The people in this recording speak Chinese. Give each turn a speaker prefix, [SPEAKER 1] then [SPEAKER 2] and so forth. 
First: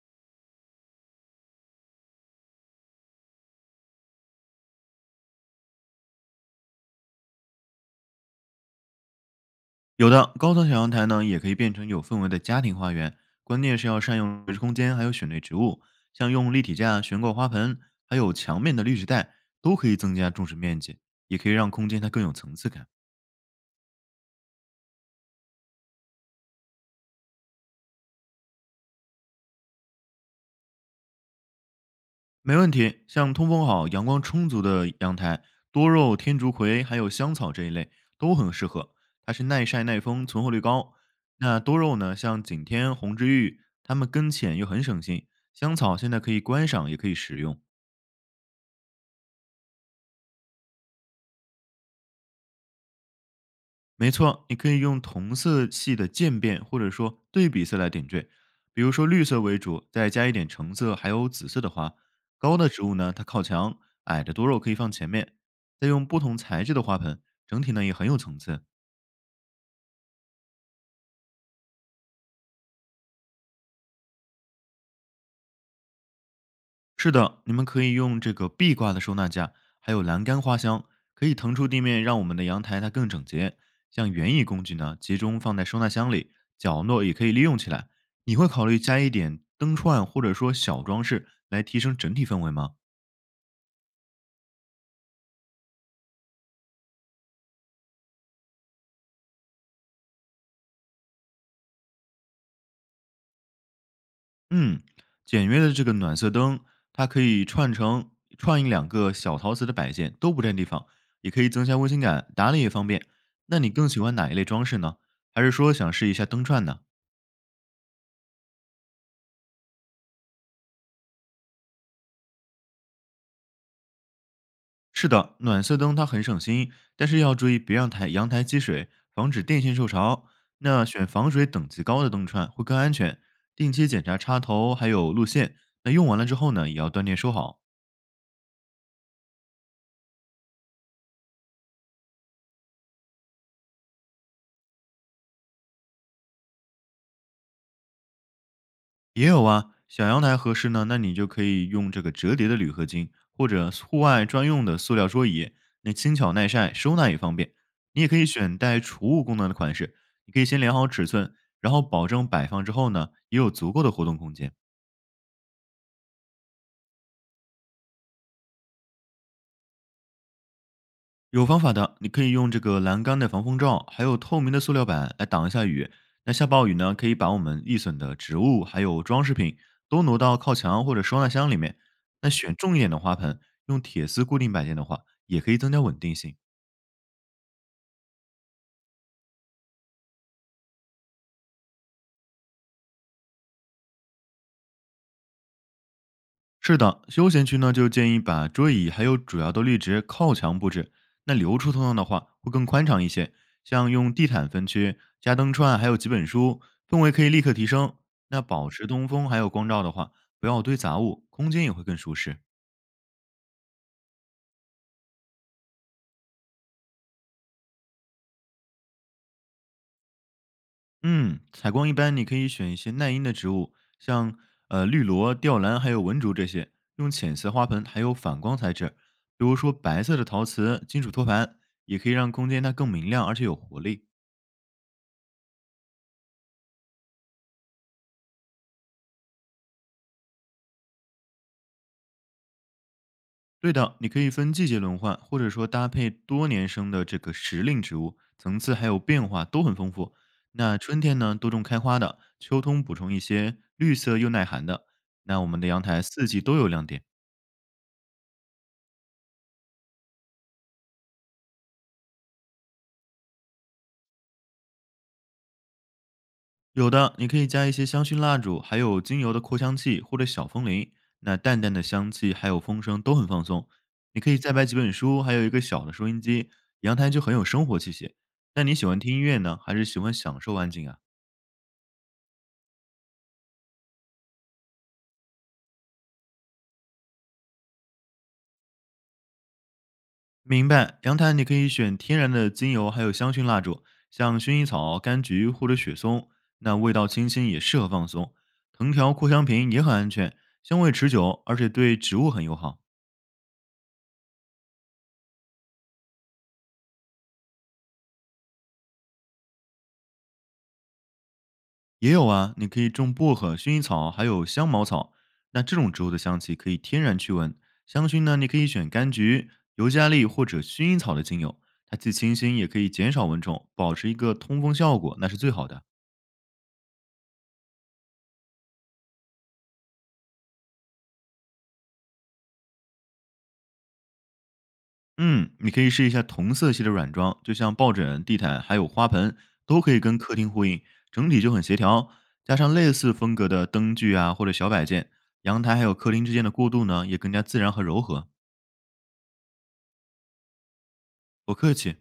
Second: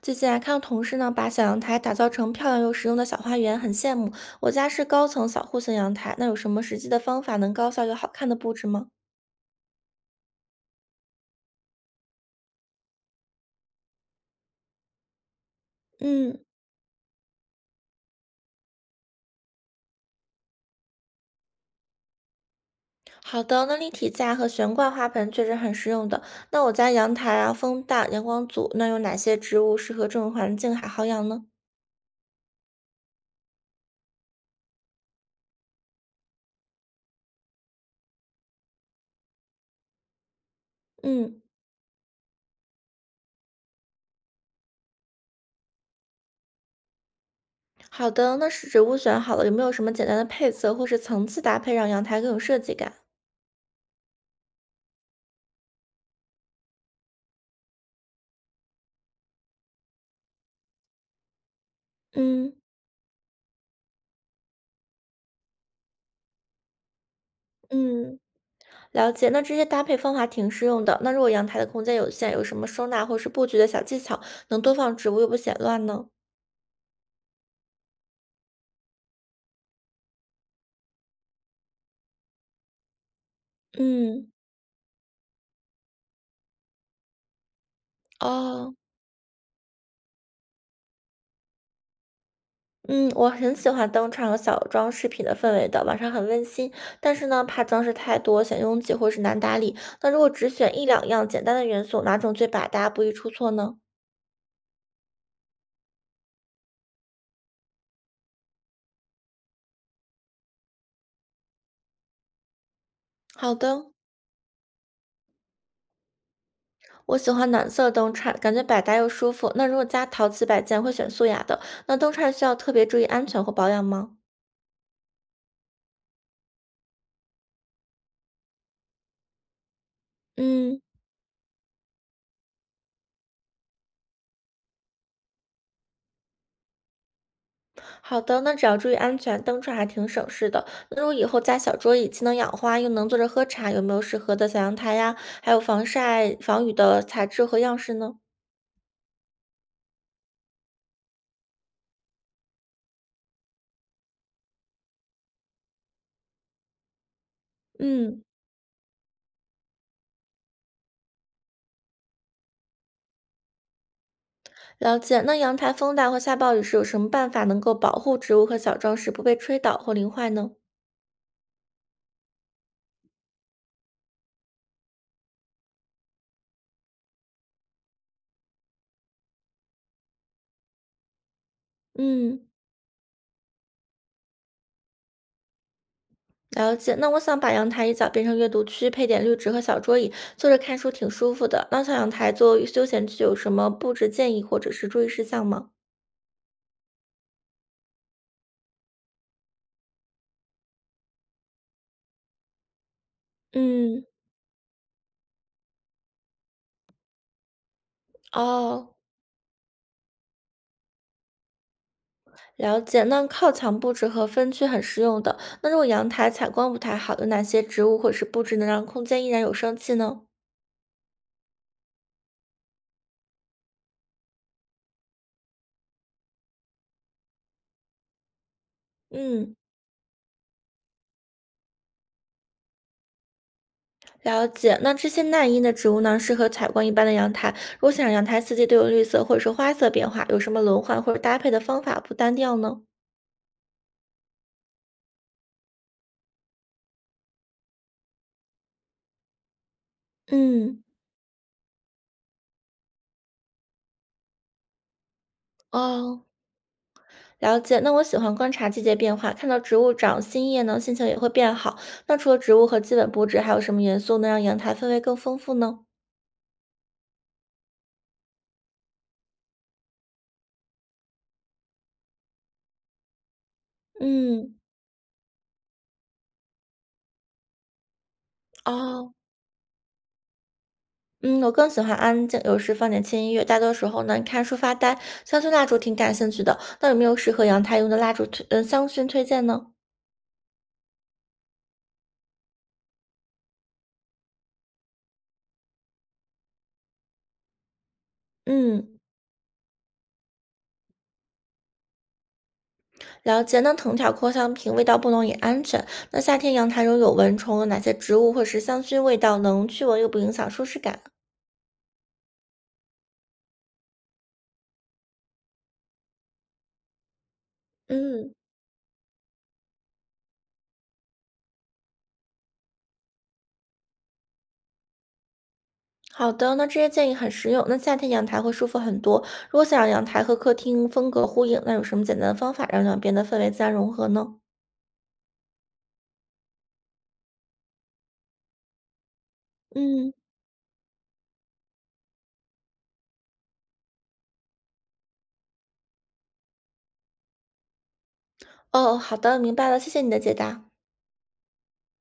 [SPEAKER 1] 最近啊，看到同事呢把小阳台打造成漂亮又实用的小花园，很羡慕。我家是高层小户型阳台，那有什么实际的方法能高效又好看的布置吗？
[SPEAKER 2] 有的高层小阳台呢，也可以变成有氛围的家庭花园，关键是要善用绿植空间，还有选对植物，像
[SPEAKER 1] 嗯，
[SPEAKER 2] 用立体架悬挂花盆，还有墙面的绿植带，都可以增加种植面积，也可以让空间它更有层次感。
[SPEAKER 1] 好的。那立体架和悬挂花盆确实很实用的。那我家阳台啊，风大，阳光足，那有哪些植物适合这种环境还好养呢？
[SPEAKER 2] 没问题，像通风好、阳光充足的阳台，多肉、天竺葵还有香草这一类都很适合，它是耐晒、耐风，存活率高。
[SPEAKER 1] 嗯，
[SPEAKER 2] 那多肉呢，像景天、红之玉，它们根浅又很省心。香草现在可以观赏，也可以食用。
[SPEAKER 1] 好的。那是植物选好了，有没有什么简单的配色或是层次搭配，让阳台更有设计感？
[SPEAKER 2] 没错，你可以用同色系的渐变或者说对比色来点缀，比如说绿色为主，再加一点橙色，还有紫色的花。
[SPEAKER 1] 嗯
[SPEAKER 2] 高的植物呢，它靠墙；矮的多肉可以放前面。再用不同材质的花盆，整体呢也很有
[SPEAKER 1] 嗯。
[SPEAKER 2] 层次。
[SPEAKER 1] 了解，那这些搭配方法挺实用的。那如果阳台的空间有限，有什么收纳或是布局的小技巧，能多放植物又不显乱呢？
[SPEAKER 2] 是的，你们可以用这个壁挂的收纳架，还有栏杆花箱，可以腾出地面，让我们的阳台它更整洁。像
[SPEAKER 1] 嗯，
[SPEAKER 2] 园艺工具呢，集中放在收纳箱里，角落也可以利用起来。你会考
[SPEAKER 1] 哦，
[SPEAKER 2] 虑加一点灯串或者说小装饰来提升整体氛围吗？
[SPEAKER 1] 嗯，我很喜欢灯串和小装饰品的氛围的，晚上很温馨。但是呢，怕装饰太多显拥挤或是难打理。那如果只选一两样简单的元素，哪种最百搭，不易出错呢？
[SPEAKER 2] 嗯，简约的这个暖色灯，它可以串成串一两个小陶瓷的摆件，都不占地方，也可以增加温馨感，打理也方便。
[SPEAKER 1] 好
[SPEAKER 2] 那你更
[SPEAKER 1] 的，
[SPEAKER 2] 喜欢哪一类装饰呢？还是说想试一下灯串呢？
[SPEAKER 1] 我喜欢暖色灯串，感觉百搭又舒服。那如果加陶瓷摆件，会选素雅的。那灯串需要特别注意安全或保养吗？
[SPEAKER 2] 是的，暖色灯它很省心，但是要注意别让台阳台积水，防止电线受潮。
[SPEAKER 1] 嗯。
[SPEAKER 2] 那选防水等级高的灯串会更安全。定期检查插头还有路线。那用完了之后呢，也要断电收好。
[SPEAKER 1] 好的，那只要注意安全，登船还挺省事的。那如果以后加小桌椅，既能养花，又能坐着喝茶，有没有适合的小阳台呀？还有防晒、防雨的材质和样式呢？
[SPEAKER 2] 也有啊，小阳台合适呢，那你就可以用这个折叠的铝合金或者户外专用的塑料桌椅，那轻巧耐晒，收纳也方便。你也可
[SPEAKER 1] 嗯，
[SPEAKER 2] 以选带储物功能的款式，你可以先量好尺寸，然后保证摆放之后呢，也有足够的活动空间。
[SPEAKER 1] 了解。那阳台风大或下暴雨时，有什么办法能够保护植物和小装饰不被吹倒或淋坏呢？
[SPEAKER 2] 有方法的，你可以用这个栏杆的防风罩，还有透明的塑料板来挡一下雨。那下暴雨呢，可以把我们易损的植物还有装饰品都挪到靠墙或者收纳箱里面。那
[SPEAKER 1] 嗯，
[SPEAKER 2] 选重一点的花盆，用铁丝固定摆件的话，也可以增加稳定性。
[SPEAKER 1] 了解。那我想把阳台一角变成阅读区，配点绿植和小桌椅，坐着看书挺舒服的。那小阳台做休闲区有什么布置建议或者是注意事项吗？
[SPEAKER 2] 是的，休闲区呢就建议把桌椅还有主要的绿植靠墙布置，那留出通道的话会更宽敞一些。像
[SPEAKER 1] 嗯，
[SPEAKER 2] 用地毯分区、加灯串，还有几本书，氛围可以立刻提升。那保持
[SPEAKER 1] 哦，
[SPEAKER 2] 通风还有光照的话，不要堆杂物，空间也会更舒适。
[SPEAKER 1] 了解，那靠墙布置和分区很实用的。那如果阳台采光不太好，有哪些植物或者是布置能让空间依然有生气呢？
[SPEAKER 2] 嗯，采光一般你可以选一些耐阴的植物，像绿萝、吊兰还有文竹这些，用浅色花盆还有反光材质，比
[SPEAKER 1] 嗯，
[SPEAKER 2] 如说白色的陶瓷、金属托盘，也可以让空间它更明亮而且有活力。
[SPEAKER 1] 了解。那这些耐阴的植物呢，适合采光一般的阳台。如果想让阳台四季都有绿色或者是花色变化，有什么轮换或者搭配的方法不单调呢？
[SPEAKER 2] 对的，你可以分季节轮换，或者说搭配多年生的这个时令植物，层次还有变化都很丰富。那
[SPEAKER 1] 嗯，
[SPEAKER 2] 春天呢，多种开花的；秋冬补充一些绿色又耐寒的。那我们的阳台
[SPEAKER 1] 哦，
[SPEAKER 2] 四季都有亮点，
[SPEAKER 1] 了解。那我喜欢观察季节变化，看到植物长新叶呢，心情也会变好。那除了植物和基本布置，还有什么元素能让阳台氛围更丰富呢？
[SPEAKER 2] 有的你可以加一些香薰蜡烛，还有精油的扩香器或者小风铃，那淡淡的香气还有风声都很放松。你可以再
[SPEAKER 1] 嗯，
[SPEAKER 2] 摆几本书，还有一个小的收音机，阳台就很有生活气息。那你喜欢
[SPEAKER 1] 哦。
[SPEAKER 2] 听音乐呢，还是喜欢享受安静啊？
[SPEAKER 1] 嗯，我更喜欢安静，有时放点轻音乐。大多时候呢，看书发呆。香薰蜡烛挺感兴趣的，那有没有适合阳台用的蜡烛推，嗯，香薰推荐呢？
[SPEAKER 2] 明白，阳台你可以选天然的精油，还有香薰蜡烛，像薰衣草、柑橘或者雪松，那味道清新，也适合放松。藤
[SPEAKER 1] 嗯，
[SPEAKER 2] 条扩香瓶也很安全，香味持久，而且对植物很友好。
[SPEAKER 1] 了解。那藤条扩香瓶味道不浓也安全。那夏天阳台中有蚊虫，有哪些植物或是香薰味道能驱蚊又不影响舒适感？
[SPEAKER 2] 也有啊，你可以种薄荷、薰衣草，还有香茅草，那这种植物的香气可以天然驱蚊。香薰
[SPEAKER 1] 嗯，
[SPEAKER 2] 呢，你可以选柑橘、尤加利或者薰衣草的精油，它既清新，也可以减少蚊虫，保持一个通风效果，那是最好的。
[SPEAKER 1] 好的。那这些建议很实用。那夏天阳台会舒服很多。如果想让阳台和客厅风格呼应，那有什么简单的方法让两边的氛围自然融合呢？
[SPEAKER 2] 嗯，你可以试一下同色系的软装，就像抱枕、地毯还有花盆，都可以
[SPEAKER 1] 嗯，
[SPEAKER 2] 跟客厅呼应，整体就很协调。加上类似风格的灯具啊或者小摆件，阳台还有客厅之间的过渡呢也更加自然和柔和。
[SPEAKER 1] 哦，好的，明白了，谢谢你的解答。
[SPEAKER 2] 不客气。